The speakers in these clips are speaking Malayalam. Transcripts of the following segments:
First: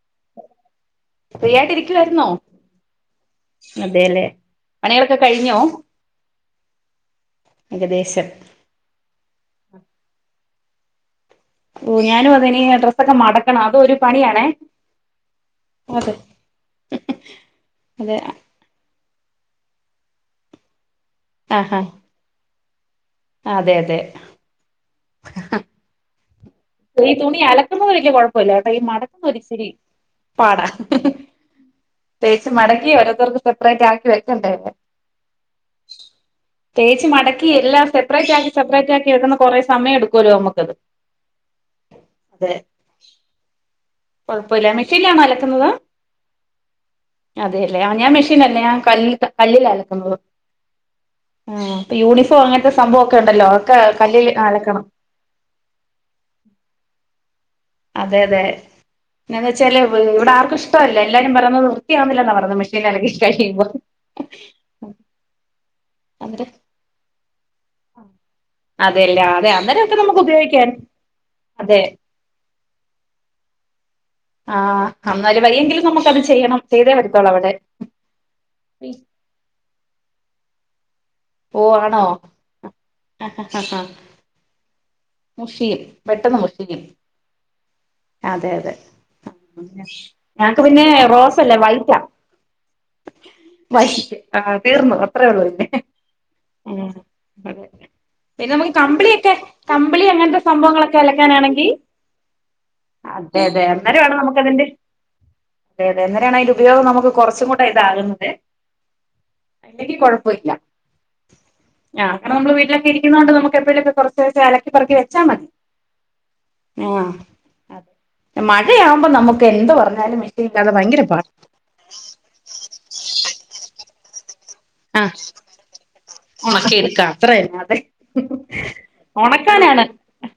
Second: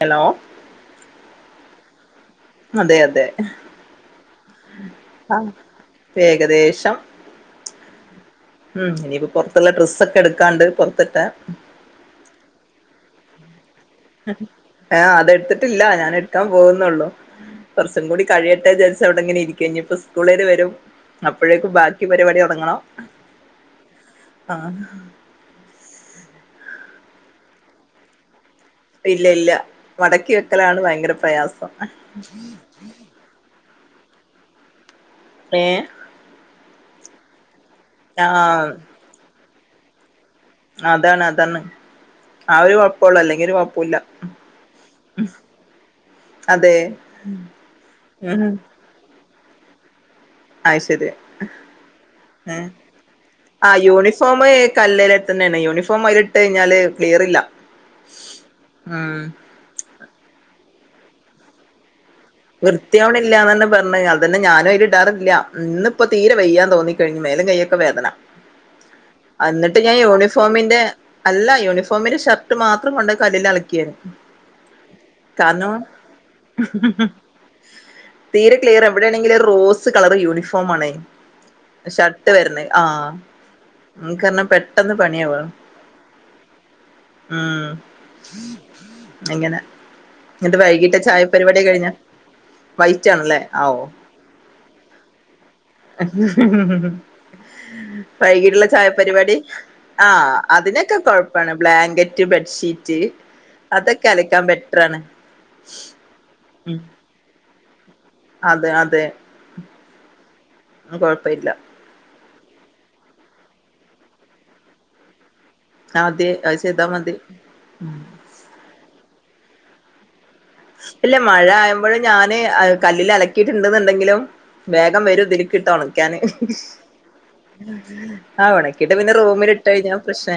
ഹലോ. ഫ്രീ ആയിട്ട് ഇരിക്കയിരുന്നോ. അതെ അതെ അതെല്ലേ പണിളൊക്കെ ആഹ് കഴിഞ്ഞോ. ഏകദേശം ഏകദേശം. ഉം ഇനിയിപ്പ പുറത്തുള്ള ഡ്രസ്സൊക്കെ എടുക്കാണ്ട് പൊറത്തിട്ടാ. ഓഹ് ഞാനും അതന്നെ ഈ അഡ്രസ്സൊക്കെ മടക്കണം അതൊരു. ആഹ് അതെടുത്തിട്ടില്ല ഞാൻ അതെ ട്ക്കാൻ പോകുന്നുള്ളൂ കുറച്ചും അതെ കൂടി കഴിയട്ടെ ച്ചാ അവിടെങ്ങനെ ഇരിക്ക ഇനി ഇപ്പ സ്കൂളാര് വരും അപ്പഴേക്കും ആഹാ ബാക്കി പരിപാടി ഉടങ്ങണം. അതെ അതെ. ഈ തുനി അലക്കുമ്പോ വല്ല്യ [unintelligible] ഈ ഇല്ല ഇല്ല മടപ്പോര്ച്ചിരി മടക്കി പാടാ വെക്കലാണ് ഭയങ്കര പ്രയാസം പെയ്സ് മടക്കി ഓരോരുത്തർക്ക്. സെപ്പറേറ്റ് ആക്കി വെക്കേണ്ടേേ. ഏ ഹ്. തേച്ച് മടക്കി എല്ലാം സെപ്പറേറ്റ് ആക്കി ആഹ് സെപ്പറേറ്റ് ആക്കി വക്കുന്ന കൊറെേ സമയം എടുക്കുമല്ലോ നമുക്കത്. അതാണ് അതാണ്. അതെ ആ ഒരു കൊഴപ്പൊള്ളൂ അല്ലെങ്കി ഒരു കൊഴപ്പുല്ല കൊഴപ്പൊല്ല മിഷല്ലാണോ അലക്കുന്നത്. അതെ അതെയല്ലേ ആ ഞാൻ മെഷീന ഉം അല്ലേ ഞാൻ ക കല്ലിൽ അലക്കുന്നുള്ളു. അയ്ശരി ആഹ് പ്പൊ യൂണിഫോം ഏഹ് അങ്ങനത്തെ സംഭവക്കെ ഉണ്ടല്ലോ ആ ഒക്കെ കല്ലിൽ യൂണിഫോം അലക്കണം. കല്ലേല് തന്നെയാണ് യൂണിഫോം ആയിലിട്ട് കിഞ്ഞാല് ക്ലിയർ ഇല്ല. അതെ അതെ പിന്നന്ന് വെച്ചാല് ഇവിടെ ആർക്കും ഇഷ്ടല്ല എല്ലാരും പറയുന്നത് വൃത്തിയാവുന്നില്ലാ പറഞ്ഞ. വൃത്തിയവണ ഇല്ലാന്ന് തന്നെ പറഞ്ഞഞ് അത്തന്നെ ഞാനും അതി ഇട്ടാറില്ല ഇന്ന ഇപ്പോ തീരെ അന്നേരം വെയ്യാൻ തോന്നി. [unintelligible] വേതന അതെല്ലേ അതെ എന്നിട്ട് അന്നേരൊക്കെ ഞാൻ നമുക്ക് ഉപയോഗിക്കാൻ യൂണിഫോമിന്റെ അല്ല അതെ യൂണിഫോമിന്റെ ഒരു മാസം കൊണ്ട കല്ലിൽ അലക്കിയേ. ആഹ്, അന്നര് വയ്യെങ്കിലും നമുക്കത് ചെയ്യണം. ചെയ്തേ പറ്റത്തൊളൂ അവിടെ. തീരെ ക്ലിയർ എവിടെയാണെങ്കില ഒരു റോസ് കളർ യൂണിഫോം ആണ്. ഓ ആണോ ഷർട്ട് വരുന്ന ആഹ്, പെട്ടെന്ന് പണിയാവ മുഷിയും പെട്ടെന്ന് മുഷിയും ഉം. അതെ അതെ എങ്ങനെ ന്നിട്ടു ഞങ്ങക്ക് പിന്നെ വൈകിട്ട് റോസല്ല ചായപരിപാടി കഴിഞ്ഞ? വൈറ്റാ വൈയിറ്റാന്നല്ലേ ആഓ വൈറ്റ് ആഹ് തീർന്നു അത്രേ ഉള്ളൂ പിന്നെ ഹ്ഹ് ഉം ഹ്. അതെ പിന്നെ വൈകിയുള്ള നമുക്ക് കമ്പിളിയൊക്കെ ചായപരിവാടി. കമ്പിളി ആഹ് അങ്ങനത്തെ അതിനൊക്കെ സംഭവങ്ങളൊക്കെ കൊഴപ്പാണ് അലക്കാനാണെങ്കി ബ്ലാങ്കറ്റ് ബെഡ്ഷീറ്റ് അതെ അതെ അതൊക്കെ അലക്കാൻ പ ത്രാണ് എടങ്ങെറാണ് അയിൻ്റെ ഉപയോഗം നമുക്ക് കുറച്ചും കൂടെ ഇതാകുന്നത് അതെ അതില്ലെങ്കി കൊഴപ്പമില്ല. ആ കൊഴപ്പ ഇല്ല. ആഹ് അങ്ങനെ നമ്മള് വീട്ടിലങ്ങ ഇരിക്കുന്നോണ്ട് നമുക്ക് എപ്പഴും [unintelligible] അടക്കിപെറുക്കി വെച്ചാമതി ആ തെ അത് ചെയ്താമതി. അതെ മഴയാവുമ്പോ നമുക്ക് എന്ത് പറഞ്ഞാലും മെഷീനില്ലാതെ ഭയങ്കര ഇല്ല പാടാ മഴ ആഴുമ്പോഴും ഞാന് കല്ലിൽ അലക്കിയിട്ടുണ്ട്ന്ന്ണ്ടെങ്കിലും. ആ വേഗം വരും ഇതിലീക്കിട്ട് ഉണക്കാന്. ഉണക്കി എടുക്കാം അത്ര തന്നെ അതെ ആ ഒണ ക്കിട്ട് പിന്നെ റൂമിൽ ഇട്ടു ഉണക്കാനാണ് കഴിഞ്ഞാൽ പ്രശ്ന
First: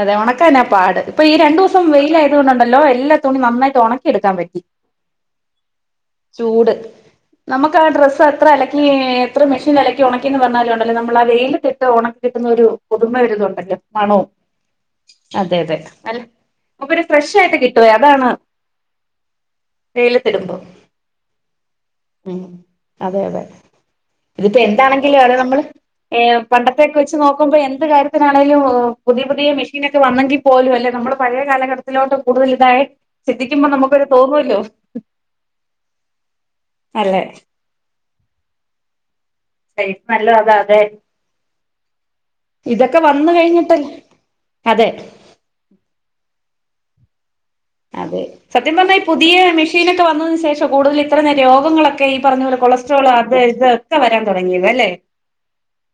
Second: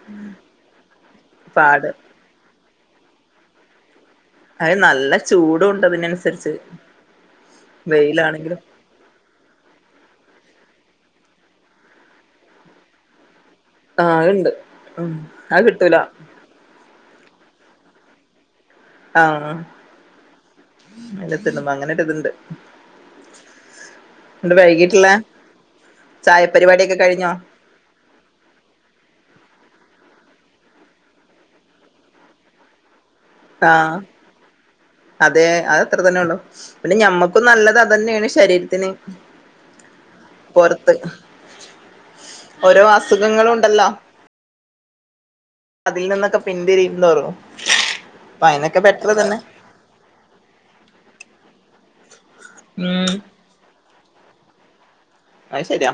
അതെ ഒണക്കാനാ പാട്. ഇപ്പ ഈ രണ്ടൂസം പാട് വെയിലായത് കൊണ്ട്ണ്ടല്ലോ എല്ലാ തുണി നന്നായിട്ട് ഒണക്കി എടുക്കാൻ പ അഹ് നല്ല ചൂടു ഉണ്ട് അതിനനുസരിച്ച് ചൂട് വെയിലാണെങ്കിലും. ഞ്ഞേ എത്ര മെഷീൻ അലക്കി ഒണക്കിന്ന് പറഞ്ഞാലുംണ്ടല്ലോ നമ്മള് ആ വെയിലത്തിട്ട് ഒണക്കി കിട്ടുന്ന ഒരു പുതുമ ഒരിതു ഉണ്ടല്ലോ. ആഹ് മണും അത്ണ്ട് ഉം അതെ അത് അതെ കിട്ടൂല അല്ല അപ്പ പിന്നെ ഫ്രഷായിട്ട് കിട്ടുവേ അതാണ്. ആഹ് വെയിലത്തിടുമ്പോ [unintelligible] അങ്ങനെ ഒരിത്ണ്ട്. ഉം അതെ അതെ ഇതിപ്പോ വൈകീട്ടുള്ള എന്താണെങ്കിലും അ നമ്മള് പണ്ടത്തൊക്കെ ചായപരിപാടിയൊക്കെ വെച്ച് കഴിഞ്ഞോ നോക്കുമ്പോ എന്ത് കാര്യ ആണേലും പുതിയ പുതിയ മെഷീനൊക്കെ വന്നെങ്കിൽ പോലും അല്ലേ നമ്മുടെ പഴയ കാലഘട്ടത്തിലോട്ട് കൂടുതൽ ഇതായേ ക്കുമ്പം ആഹ് നമുക്കൊരു തോന്നൊല്ലൊ. അതെ അത് അത്ര തന്നെ ഉള്ളു. പിന്നെ അല്ലെ ഞമ്മക്കും നല്ലത് അതന്നെയാണ് ശരീരത്തിന്. ഇപ്പയ് നല്ല അത് അതെ. പൊറത്ത് ഓരോ ഇതൊക്കെ വന്ന് അസുഖങ്ങളും ഉണ്ടല്ലോ കഴിഞ്ഞിട്ടല്ലേ അതെ. അതിൽ നിന്നൊക്കെ പിന്തിരിയും ന്തോറും അതെ സത്യം പറഞ്ഞാൽ ഈ പുതിയ മെഷീനൊക്കെ വന്നതിനു ശേഷം കൂടുതൽ ഇത്ര രോഗങ്ങളൊക്കെ ഈ പറഞ്ഞ പോലെ കൊളസ്ട്രോൾ ഉം അത് ഇത്. ക്ക വരാൻ തൊടങ്ങിയത് അല്ലേ അഹ് ശരിയാ.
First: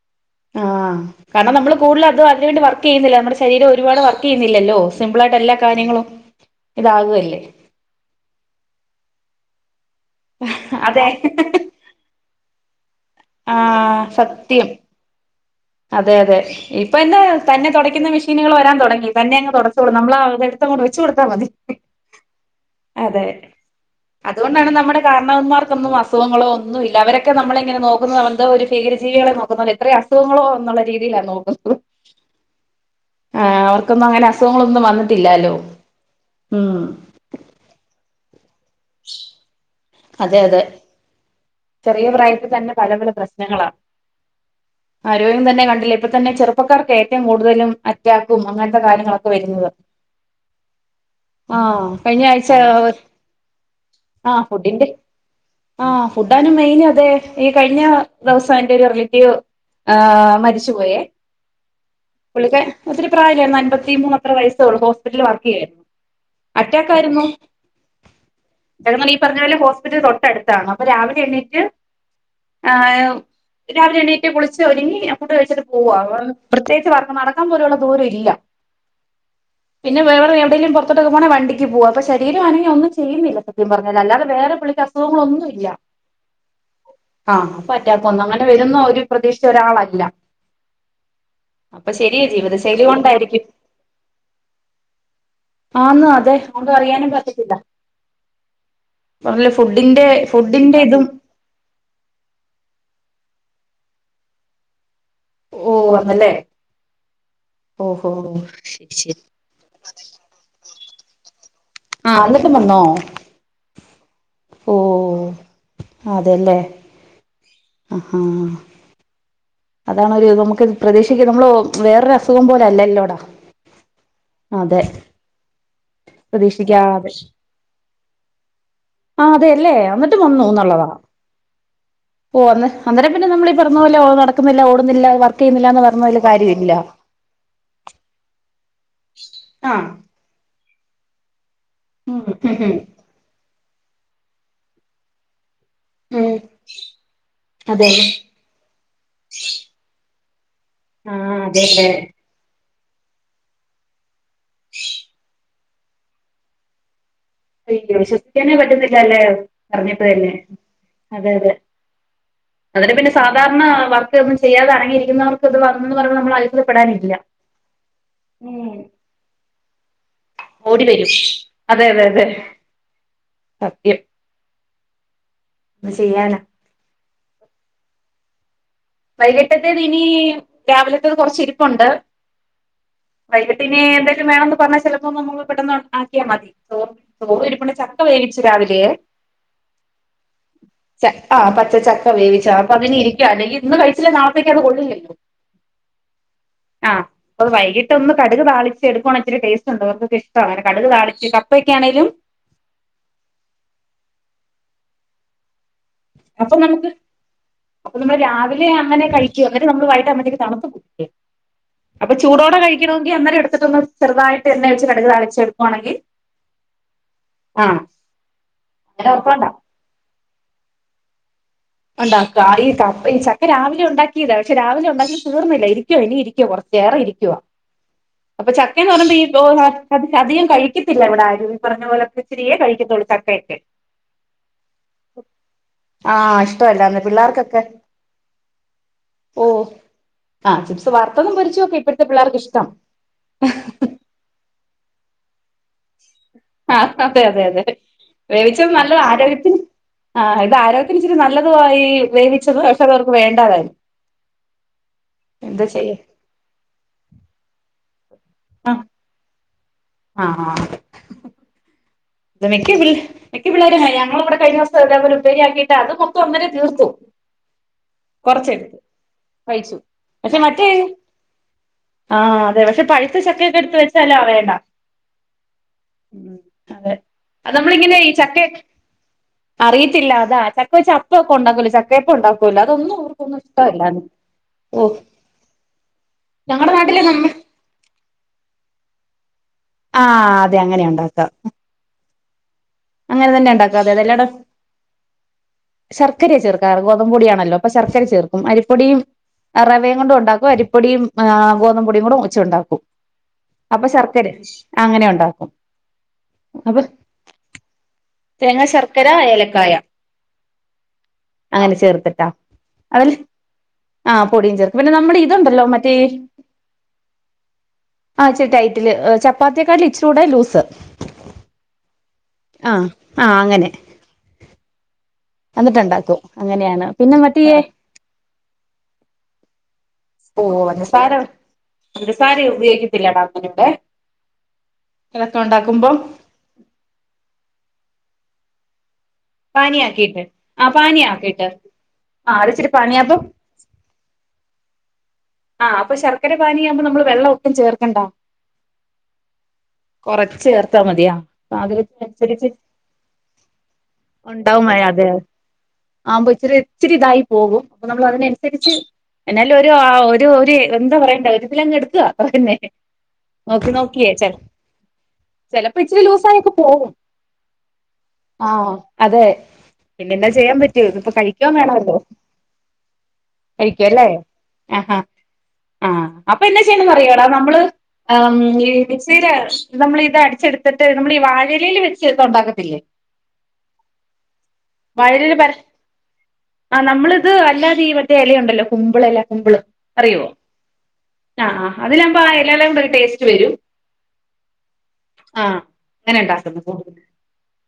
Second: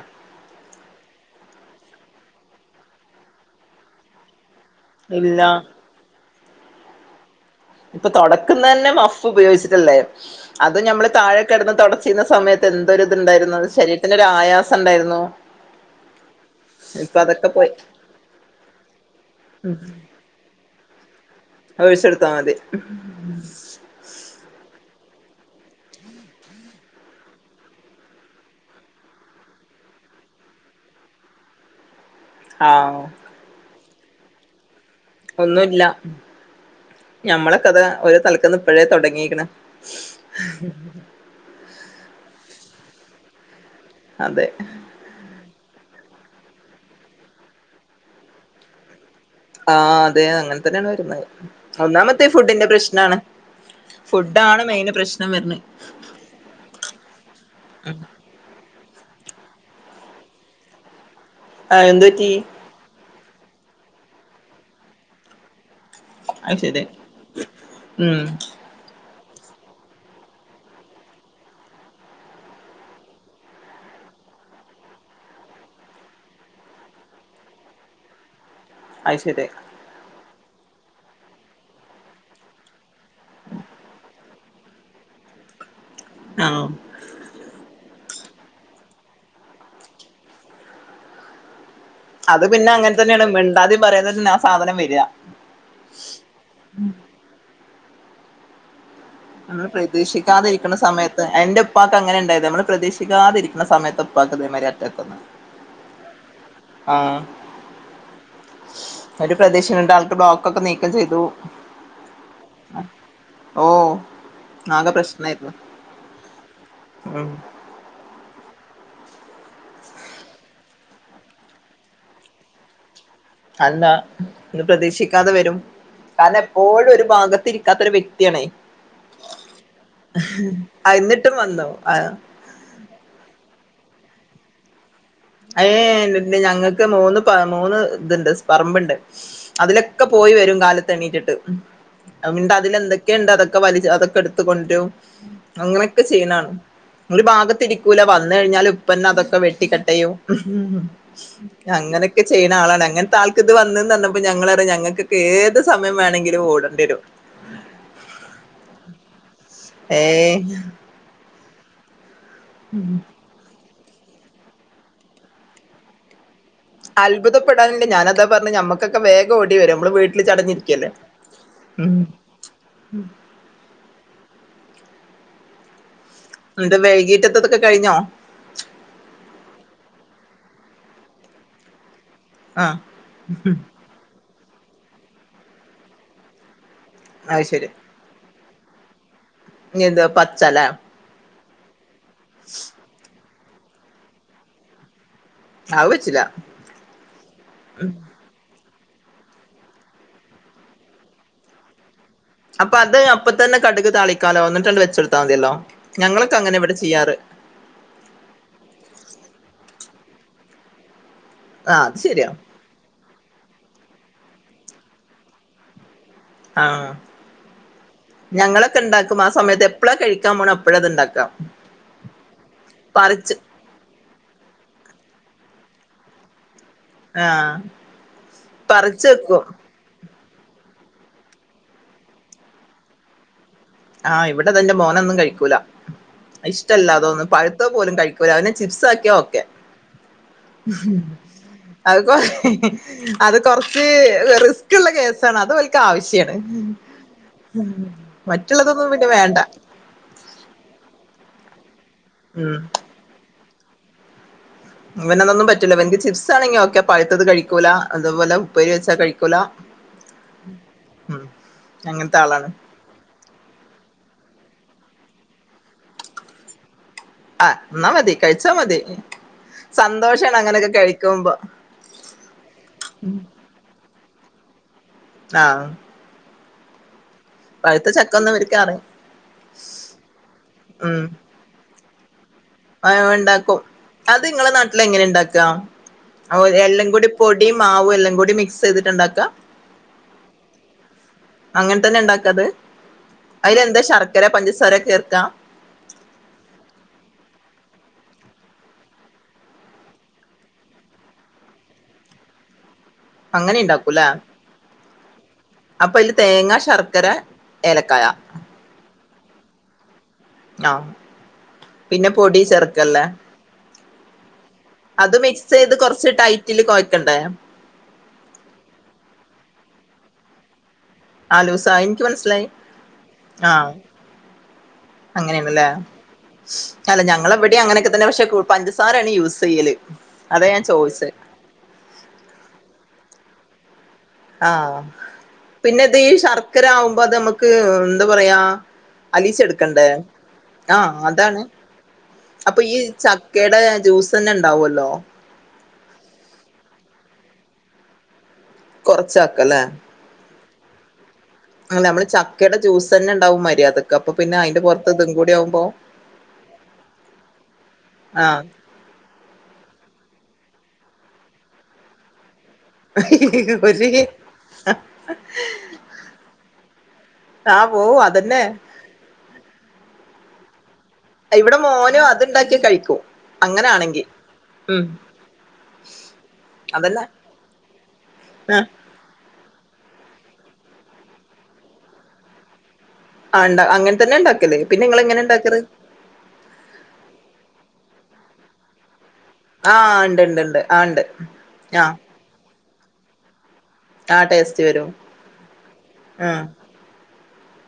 ആഹ് കാരണം നമ്മള് കൂടുതൽ അതും അതിനുവേണ്ടി വർക്ക് ചെയ്യുന്നില്ല നമ്മുടെ ശരീരം ഒരുപാട് വർക്ക് ചെയ്യുന്നില്ലല്ലോ സിംമ്പിളായിട്ട് ഇല്ല എല്ലാ കാര്യങ്ങളും ഇതാക് അല്ലേ. ഇപ്പൊ തൊടക്ക്ന്നെന്നെ മഫ് ഉപയോഗിച്ചിട്ടല്ലേ അത് അതെ ഞമ്മള് താഴേക്കെടന്ന് തൊടച്ചിരുന്ന സമയ ത്ത് എന്തൊര് ആ ഇത്ണ്ടായിരുന്നു. ശരീരത്തിനൊരു സത്യം ആയാസം ഇണ്ടായിരുന്നു. അതെ അതെ ഇപ്പൊ എന്നേ തന്നെ പോയി തൊടക്കുന്നെ മിഷീനുകൾ വരാൻ തൊടങ്ങി. തന്നെ അങ്ങ് തൊടചൊളും നമ്മളാത് ഇതങ്ങോട്ട് ഒഴിച്ച് കൊടുത്താ മതി. അത് ഒഴിച്ചൊട്ത്താ മതി. അതെ അതുകൊണ്ടാണ് നമ്മുടെ കാരണവന്മാർക്കൊന്നും അസുഖങ്ങളോ ഒന്നും ഇല്ല അവരൊക്കെ നമ്മളെ ഇങ്ങനെ നോക്കുന്നെ എന്തോ ഒരു ഭീകര ജീവികളെ നോക്കുന്ന പോലെ. ഇത്രയും അസുഖങ്ങളോ എന്നുള്ള രീതിയിലാണ് നോക്കുന്നത്. ആഹ് ആഹ് അവർക്കന്നും അങ്ങനെ അസുങ്ങള ഒും വന്ന് ഒന്നുല്ല ഞമ്മളൊക്കെ അതാ ഒരു തലക്കെന്ന് ഇപ്പഴേ തൊടങ്ങീക്ക്ണ്. അതെ അതെ ചെറിയ പ്രായത്തിൽ തന്നെ പല പല പ്രശ്നങ്ങളാ. അതെ ആരോഗ്യം തന്നെ കണ്ടില്ലെ ഇപ്പ തന്നെ ചെറുപ്പക്കാർക്ക് ഏറ്റവും കൂടുതലും അറ്റാക്കും അങ്ങനത്തെ കാര്യങ്ങളൊ ആഹ് അതെ അങ്ങനെ തന്നെയാണ് വര്ന്നേ. ആഹ് കഴിഞ്ഞ ഒന്നാമത്തെ ഈ ആഴ്ച ഫുഡിന്റെ പ്രശ്നാണ്. ആഹ് ഫുഡാ ഫുഡിന്റെ ആ ഫുഡാനും മെയിന് അതെ ഈ കഴിഞ്ഞ ദിവസം എന്റെ ഒരു റിലേറ്റീവ് ആഹ് മരിച്ചു പോയേ ആഹ് എന്ത് പറ്റി പുള്ളിക്ക് ഒത്തിരി പ്രായല്ലായിരുന്നു അൻപത്തി മൂന്നോ വയസ്സൊള്ളൂ ഹോസ്പിറ്റല് വർക്ക് ചെയ്യായിരുന്നു. അത് ശരി അറ്റാക്ക് ആയിരുന്നു ഉം [unintelligible] ഈ പറഞ്ഞ പോലെ ഹോസ്പിറ്റൽ തൊട്ടടുത്താണ് അപ്പൊ രാവിലെ എണീറ്റ് ഏഹ് രാവിലെ എണീറ്റ് കുളിച്ച് ഒരുങ്ങി ഫുഡ് കഴിച്ചിട്ട് പോവാ പ്രത്യേകിച്ച് വർക്ക് നടക്കൻ പോലുള്ള ദൂര ഇല്ല അത് ശരിയാ പിന്നെ വെറെ എടെങ്കിലും പൊറത്തെട്ടൊ പോണങ്കി വണ്ടിക്ക് പോക അപ്പോ ശരീര അനങ്ങി ഒന്ന ചെയ്യുന്നില്ല സത്യം പറഞ്ഞാ അല്ലാതെ വേറെ പുള്ളിക്ക് അസുഖങ്ങളൊന്നുയില്ല ആ [unintelligible] ആഹ് അപ്പോ അറ്റാക്ക്‌വന്ന് അങ്ങനെ വരുന്ന ഒരു പ്രതീക്ഷ ഒരാളല്ല അപ്പൊ ശരിയ അത് പിന്നെ ജീവിതശൈലി അങ്ങനെ തന്നെയാണ് കൊണ്ടായിരിക്കും മിണ്ടാതെയും പറയാതെയും തന്നെ ആ സാധനം വര്ക ആന് അതെ നമുക്ക് അറിയാനും പറ്റത്തില്ല. നമ്മള് ഫുഡിന്റെ പ്രതീക്ഷിക്കാതെ ഇരിക്കണ ഫുഡിന്റെ ഇതും സമയത്ത്- എന്റെ ഉപ്പാക്ക് അങ്ങനെ ഒണ്ടായതാ നമ്മള് പ്രതീക്ഷിക്കാതിരിക്കുന്ന സമയത്താ ഉപ്പാക്ക് ഇതേമാതിരി അറ്റാക് ഓഹ് വന്നല്ലെ ആഹ് ശരി ശരി ഒരു പ്രദേശയുണ്ട് ആൾക്ക് ബ്ലോക്ക് ഒക്കെ നീക്കം ചെയ്തു ആഹ് അന്നിട്ടും വന്നോ ഓഹ് ഓ ആകെ പ്രശ്നയായിരുന്നു ഉം അതാണ് ഒരു നമുക്ക് പ്രതീക്ഷിക്ക് നമ്മള് വേറൊരു അസുഖം പോലെ അല്ലല്ലോടാ അത് എന്താ ഇത് അതെ പ്രതീക്ഷിക്കാതെ വരും. കാരണം എപ്പോഴും ഒരു പ്രതീക്ഷിക്കാതെ ഭാഗത്ത് ഇരിക്കാത്ത ഒരു വ്യക്തിയാണേ ആ അതെല്ലേ എന്നിട്ടും ആഹ് എന്നിട്ടും വന്നു ആ ഓഹ് അന്ന് അന്നേരം പിന്നെ നമ്മള് ഈ പറയുന്നപോലെ ഓള് നടക്കുന്നില്ല ഓടുന്നില്ല വർക്ക് ചെയ്യുന്നില്ല എന്ന് പറഞ്ഞപോല് ഏഹ് കാര്യ ഇല്ല ഞങ്ങൾക്ക് മൂന്ന് മൂന്ന് ഇതുണ്ട് പറമ്പുണ്ട് ആ അതിലൊക്കെ പോയി വരും കാലത്ത് എണീറ്റിട്ട് ഉം പിന്നെ ഉം അതില് എന്തൊക്കെയ ഒണ്ട് അതൊക്കെ വല അതൊക്കെ എടുത്തൊണ്ടുകൊണ്ട് വരും അങ്ങനെ ഉം ചെയ്യാണ് ഒരു ഭാഗത്ത് അതെ ഇരിക്കൂല വന്ന് കഴിഞ്ഞാൽ ഉപ്പന്നെ അതൊക്കെ വെട്ടിക്കട്ടയ ആ അതെല്ലേ അങ്ങനെയൊക്കെ ചെയ്യണ ആളാണ് അങ്ങനത്തെ ആൾക്ക് ഇത് വന്നന്ന് പറഞ്ഞപ്പോ ഞങ്ങള് പറയും ഞങ്ങൾക്കൊക്കെ ഏത് സമയം വേണമെങ്കിലും ഓടേണ്ടിവരും അയ്യോ വിശ്വസിക്കാനേ പറ്റത്തില്ല അല്ലേ പറഞ്ഞപ്പഴ് തന്നെ ഏയ് അതെ അതെ അതിന് പിന്നെ സാധാരണ വർക്ക് ഒന്നും ചെയ്യാതെ ഇറങ്ങിയിരിക്കുന്നവർക്ക് ഇത് വന്നന്ന് പറയുമ്പേ നമ്മള് അ അത്ഭുതപ്പെടാനുണ്ട് ഞാൻ അതാ പറഞ്ഞെ നമ്മുക്കൊക്കെ വേഗ ഓടി വരും നമ്മള് വീട്ടി ഓടി വരും അതെ അതെ അതെ സത്യം എന്തോ ചെയ്യാനാ നിന്റെ വൈകീട്ടത്തതൊക്കെ കഴിഞ്ഞോ വൈകിട്ടത്തേത് ഇനി രാവിലത്തേത് കൊറച്ച് ഇരിപ്പുണ്ട് ആഹ് വൈകിട്ടിനി എന്തേലും വേണംന്ന് പറഞ്ഞാല് ചെലപ്പോ നമ്മള് പെട്ടന്ന് ഒണ്ടാക്കിയാ മതി തോ ചോറ് അത് ഇരിപ്ണ്ട് ചക്ക വേവിച്ചു രാവിലെ ഇനി എന്തുവാ പച്ചെല ആഹ് പച്ചചക്ക വേവിച്ച അപ്പൊ അതിന് ഇരിക്കുക അല്ലെങ്കിൽ ഇന്ന് കഴിച്ചില്ലെ നാളത്തേക്ക് അത് കൊള്ളില്ലല്ലോ അത് വെച്ചില്ല ആഹ് അത് വൈകിട്ട് ഒന്ന് - കടുക് താളി എടുക്കുവാണങ്കി ഇച്ചരി ടേസ്റ്റ്ണ്ട് അവർക്കൊക്കെ ഇഷ്ട്ടവാ അങ്ങെ കടുക് താളിച്ച് കപ്പൊക്കെ ആണേലും അപ്പൊ അത് അപ്പൊ തന്നെ കടുക് താളിക്കാലോ അന്നിട്ടങ്ങ് വെച്ചെടുത്താൽ മതിയല്ലോ ഞങ്ങളൊക്കെ അങ്ങനെ അപ്പൊ ഇവിടെ നമുക്ക് ചെയ്യാറ് അപ്പൊ നമ്മള് രാവിലെ അങ്ങനെ കഴിക്കു അന്നിട്ട് നമ്മള് വൈകിട്ട് ആകുമ്പോത്തേക്ക് തണുത്ത് പോകില്ലേ ആഹ് അത് അപ്പൊ ശരിയാ ചൂടോടെ കഴിക്കണമെങ്കിൽ എന്നേരം എടുത്തിട്ട്ന്ന് ചെറുതായിട്ട് എണ്ണ ഒഴിച്ച് കടുക് താളി ച്ചെടുക്കുവാണെങ്കിൽ ആഹ് ഞങ്ങളൊക്കെ അങ്ങനെ ഇണ്ടാക്കും ആ ഓർത്തോണ്ടാ സമയത്ത് എപ്പളാ കഴിക്കാൻ പോണേ അപ്പളാ അത് ഇണ്ടാക്കാം ഉണ്ടാക്കുക ഈ ക ഈ ചക്ക രാവിലെ ഒണ്ടാക്കിയതാ പക്ഷെ രാവിലെ ഒണ്ടാക്കി തീർന്നില്ല ഇരിക്കോ ഇനി ഇരിക്കോ കൊറ ഏറെ ഇരിക്കുവ ആഹ് അപ്പൊ ചക്കയെന്ന് പറിച്ച് പറയുമ്പോ വെക്കും ഈ- അധികം കഴിക്കത്തില്ല ഇവിടെ ആരും ഈ പറഞ്ഞ പോലെ ഇച്ചിരിയേ കഴിക്കത്തുള്ളൂ ചക്കയൊക്കെ ആഹ് ഇവിടെ എന്റെ മോനൊന്നും കഴിക്കൂല ആഹ് ഇഷ്ടമല്ലാന്ന് റ്റല്ലാതോന്ന പിള്ളേർക്കൊക്കെ പഴുത്തപോലും കഴിക്കില്ല അവനെ ചിപ്സ് ആക്കിയാ ഒക്കെയാ ഓ ആഹ് ചിപ്സ് വറുത്തതും പൊരിച്ചും ഒക്കെ അത് ഇപ്പോഴത്തെ കൊറ പിള്ളേർക്ക് ഇഷ്ടം അത് കൊറച്ച് ഇത്‌ റിസ്ക് ഉള്ള കേസാണ് അത് ഇവൾക്ക് ആവശ്യമാണ് ആഹ് അതെ അതെ അതെ വേവിച്ച മറ്റുള്ളതൊന്നും നല്ലതാ പിന്നെ വേണ്ട ആരോഗ്യത്തിന്- ആഹ് ഇത് ആരോഗ്യത്തിന് ഇച്ചിരി നല്ലതു ആയി, ഉം വേവിച്ചത് പക്ഷെ, അത അവർക്ക് വേണ്ടാതായി. ഇവന അതൊന്നും എന്താ പറ്റില്ല ചെയ്യാ ഇവനിക്ക് ചിപ്സ് ആണെങ്കി ഓക്കെ, പഴുത്തത് കഴിക്കൂല, അതുപോലെ ഉപ്പേരി വച്ചാ കഴിക്കൂല. ആഹാ ആഹാ... ഉം അങ്ങ- അത് മിക്ക മിക്ക പിള്ളേര ഞങ്ങള ഇവിടെ കഴിഞ്ഞിവസം ഇതേലെ ഉപ്പേരിയാക്കിയിട്ട് അത്- മൊത്തംന്നേരെ തീർത്തു. ആഹാ എന്നാ മതി കഴിച്ചാ കൊറച്ചെടുത്ത് മതി, കഴിച്ചു സന്തോഷാണ് അങ്ങനെയൊക്കെ കഴിക്കുമ്പോ. ആഹ് അതെ പക്ഷെ പഴുത്ത- ചക്കയൊക്കെ എടുത്ത് വെച്ചാലോ വേണ്ട. ആഹാ. ഉം അതെ അത് നമ്മളിങ്ങനെ ഈ ചക്കൊന്നും ചക്ക- ഇവര്ക്ക് അറി അറിയത്തില്ല അതാ ചക്ക വെച്ച, അപ്പ- പ്പ ഉണ്ടക്കൂലേ, ചക്കയപ്പ ഉണ്ടാക്കൂല? ഉണ്ടാക്കും അത് നിങ്ങളെ നാട്ടിൽ, ഓ എങ്ങനെ ഉണ്ടാക്കുക ഞങ്ങടെ എല്ലാം നാട്ടിലെ കൂടി നമ്മ പൊടിയും- മാവും എല്ലാം കൂടി മിക്സ് ചെയ്തിട്ടുണ്ടാക്കാം. ആഹ അതെ അങ്ങനെ ഉണ്ടാക്കാം. അങ്ങനെ തന്നെ ഉണ്ടാക്കത്- അങ്ങനെ തന്നെ അതില എന്താ ഉണ്ടാക്കാം അതെ ശർക്കര, അതെല്ലാടെ പഞ്ചസാര ചേർക്ക. ശർക്കരയ ചേർക്കാറ് ഗോതമ്പ്- പൊടിയണല്ലോ അപ്പ ശർക്കര ചേർക്കും, അരിപ്പൊടിയും. റവയും കൊണ്ടു ഉണ്ടാക്കും അരിപ്പൊടിയും ആഹാ ഗോതമ്പൊടിയും, കൂടെ വെച്ചും ഉണ്ടാക്കും. അങ്ങനെ ഉണ്ടാക്കൂല്ലേ അങ്ങനെ ഉണ്ടാക്കും അപ്പോ- അതില് തേങ്ങ, അപ്പൊ ശർക്കര- ഏലക്കായ. തേങ്ങ, ശർക്കര, ഏലക്കായ. ആഹ് അങ്ങനെ പിന്നെ ചേർത്തിട്ടാ പൊടി ചേർക്കല്ലേ അവല്- ആഹാ പൊടിയും ചേർക്കും പിന്നെ- അത് നമ്മുടെ മിക്സ് ഇതുണ്ടല്ലോ ചെയ്ത് മറ്റേ. കൊറച്ച് ടൈറ്റില് കൊഴക്കണ്ടേ ആ ഇച്ചി റ്റൈറ്റില് ചപ്പാത്തിയക്കാട്ട- ഇച്ചിലൂടെ ലൂസ്. ആലൂസ എനിക്ക് മനസ്സിലായി. ആഹ് ആഹ് ആഹാ. അങ്ങനെ അങ്ങനെയണല്ലേ, എന്നിട്ടുണ്ടാക്കും അങ്ങനെയാണ് അല്ല പിന്നെ മറ്റേ ഞങ്ങളെവിടെ അങ്ങനൊക്കെ- ന്നെ പക്ഷെ പഞ്ചസാരാണ് യൂസ് ചെയ്യല്. ഓ അതാ ഞാൻ ചോദിച്ചേ പഞ്ചസാര, പഞ്ചസാര ഉപയോഗിക്കത്തില്ലടാ അങ്ങനടെ. ആഹ പിന്നെത് ഈ ശർക്കര- ആവുമ്പോ അത് നമ്മുക്ക് എന്താ പറയാ? അലീചേടുക്കണ്ടേ പാനിയാക്കിയിട്ട് ആ ആഹാ അതാണ്. പാനിയാക്കിയിട്ട് ആ അപ്പോ അതിച്ചിരി ഈ പാനിയാകുമ്പോ ചക്കയുടെ ജ്യൂസ് തന്നെ ഉണ്ടാവല്ലോ. ആഹാ അപ്പോ ശർക്കര- പാനിയാകുമ്പോ നമ്മള് വെള്ളം ഒട്ടും ചേർക്കണ്ട. കൊറച്ചാക്ക അല്ലേ? കൊറച്ച് ചേർത്താ മതിയാ? നമ്മള് ചക്കയുടെ ജ്യൂസ് തന്നെ- ഉണ്ടാവും മര്യാദക്ക് അപ്പോ പിന്നെ അതിന്റെ പുറത്ത് ഇതും കൂടി- ആകുമ്പോ ആമ്പ ഇച്ചിരി, ഇച്ചിരി ഇതായി പോകും. അപ്പോ നമ്മൾ ആഹ് അതിനനുസരിച്ച്. എന്നാല് ഒരു, ഒരു, ഒരു എന്താ പറയേണ്ട? ഒരുതിലങ് എടുക്കുവന്നെ. തോക്കി ഒരു നോക്കിയേ ച ചിലപ്പോ- ഇച്ചിരി ലൂസ ആയിക്കെ പോകും. ആഹാ പോവാ? അതെന്നെ. ആ അതെ പിന്നെന്താ ചെയ്യാൻ പറ്റും. കഴിക്കൻ ഇവിടെ വേണല്ലോ മോനും അത്ണ്ടാക്കി കഴിക്കും അങ്ങനാണെങ്കി കഴിക്കുവല്ലേ? ഉം ആഹാ.. ആഹ അപ്പൊ എന്താ ചെയ്യണ്ട അതന്നെ ന്നറിയോടാ? നമ്മള് ആഹാ. ആഹ് മിക്സിൽ നമ്മള ഇത് അടിച്ചെടുത്തിട്ട് നമ്മൾ ഈ- വാഴലയിൽ വെച്ച് ഇത് ഉണ്ടാക്കത്തില്ലേ? ആ അനെ തന്നെ ഉണ്ടാക്കല്ലേ പിന്നെങ്ങ എങ്ങനെ ഉണ്ടാക്കരുറ്. ആ നമ്മളിത് അല്ലാതീ വത്തെ- ഇലയുണ്ടല്ലോ കുമ്പിളിലാ കുമ്പിള്- ആഹ ഉണ്ട് അറിയോ ണ്ട് ആ ണ്ട് ആഹ്.. അപ്പാ എല [unintelligible] ടേസ്റ്റ് വരും. ആ ടേസ്റ്റ് വരും ആഹ് അങ്ങനെ ഉം ഉണ്ടാക്കുന്നു കൂടുതലും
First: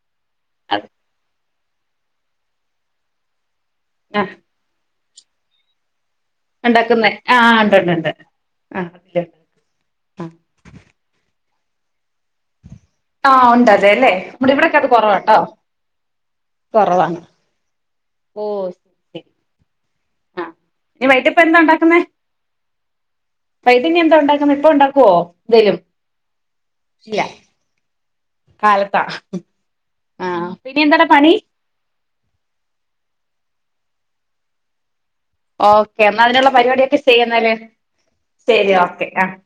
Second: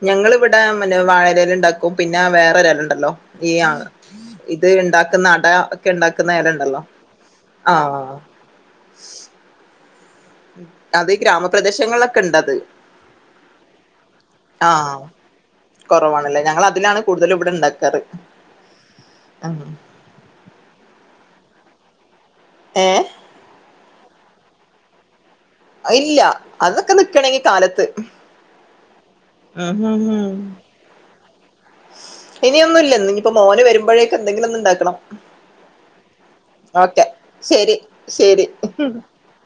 ഞങ്ങ ഇവിടെ അത് മന്നെ വാഴരൽ- ണ്ടാക്കും പിന്നെ വേറെ- ഒരെലുണ്ടല്ലോ ഈ ആഹാ... ആഹ് ഇത് ണ്ടാക്കുന്ന അട ഒക്കെ ണ്ടാക്കുന്ന നലണ്ട്. ണ്ടാക്ന്ന ആഹ് ഉണ്ടണ്ട് ഉണ്ട് ആഹാ ആഹാ... അതീ ഗ്രാമപ്രദേശങ്ങളിലൊക്കെ ണ്ടത് ആഹ് ഉണ്ട് അതെല്ലെ നമ്മുടെ ഇവിടെക്കെ അത് കുറവ ട്ടോ കുറവാണല്ലേ ഞങ്ങൾ അതിലാണ് കൂടുതലും ഇവിടെ ഉണ്ടാക്കാറ് ആ വൈകിട്ട്പ്പ ന്താ ഉണ്ടാക്കുന്നെ ഏഹ് വൈകിട്ടിനി എന്താ ഉണ്ടാക്കുന്നെ ഇപ്പൊ ഉണ്ടാക്കുവോ എന്തേലും ഇല്ല അതൊക്കെ ഇല്ല നിക്കണെങ്കി കാലത്ത് കാലത്താ ഉം ഉം ഉം ആഹ് പിന്നെ എന്താടാ പണി ഇനി ഒന്നും ഇല്ല ന്നി നിയിപ്പോ മോന് വരുമ്പോഴേക്കെന്തെങ്കിലും ഒന്നുംണ്ടാക്കണം ഓക്കേ എന്നാൽ അതിനുള്ള പരിപാടിയൊക്കെ ചെയ്യുന്നാല് ശരി ഓക്കെ ആഹ്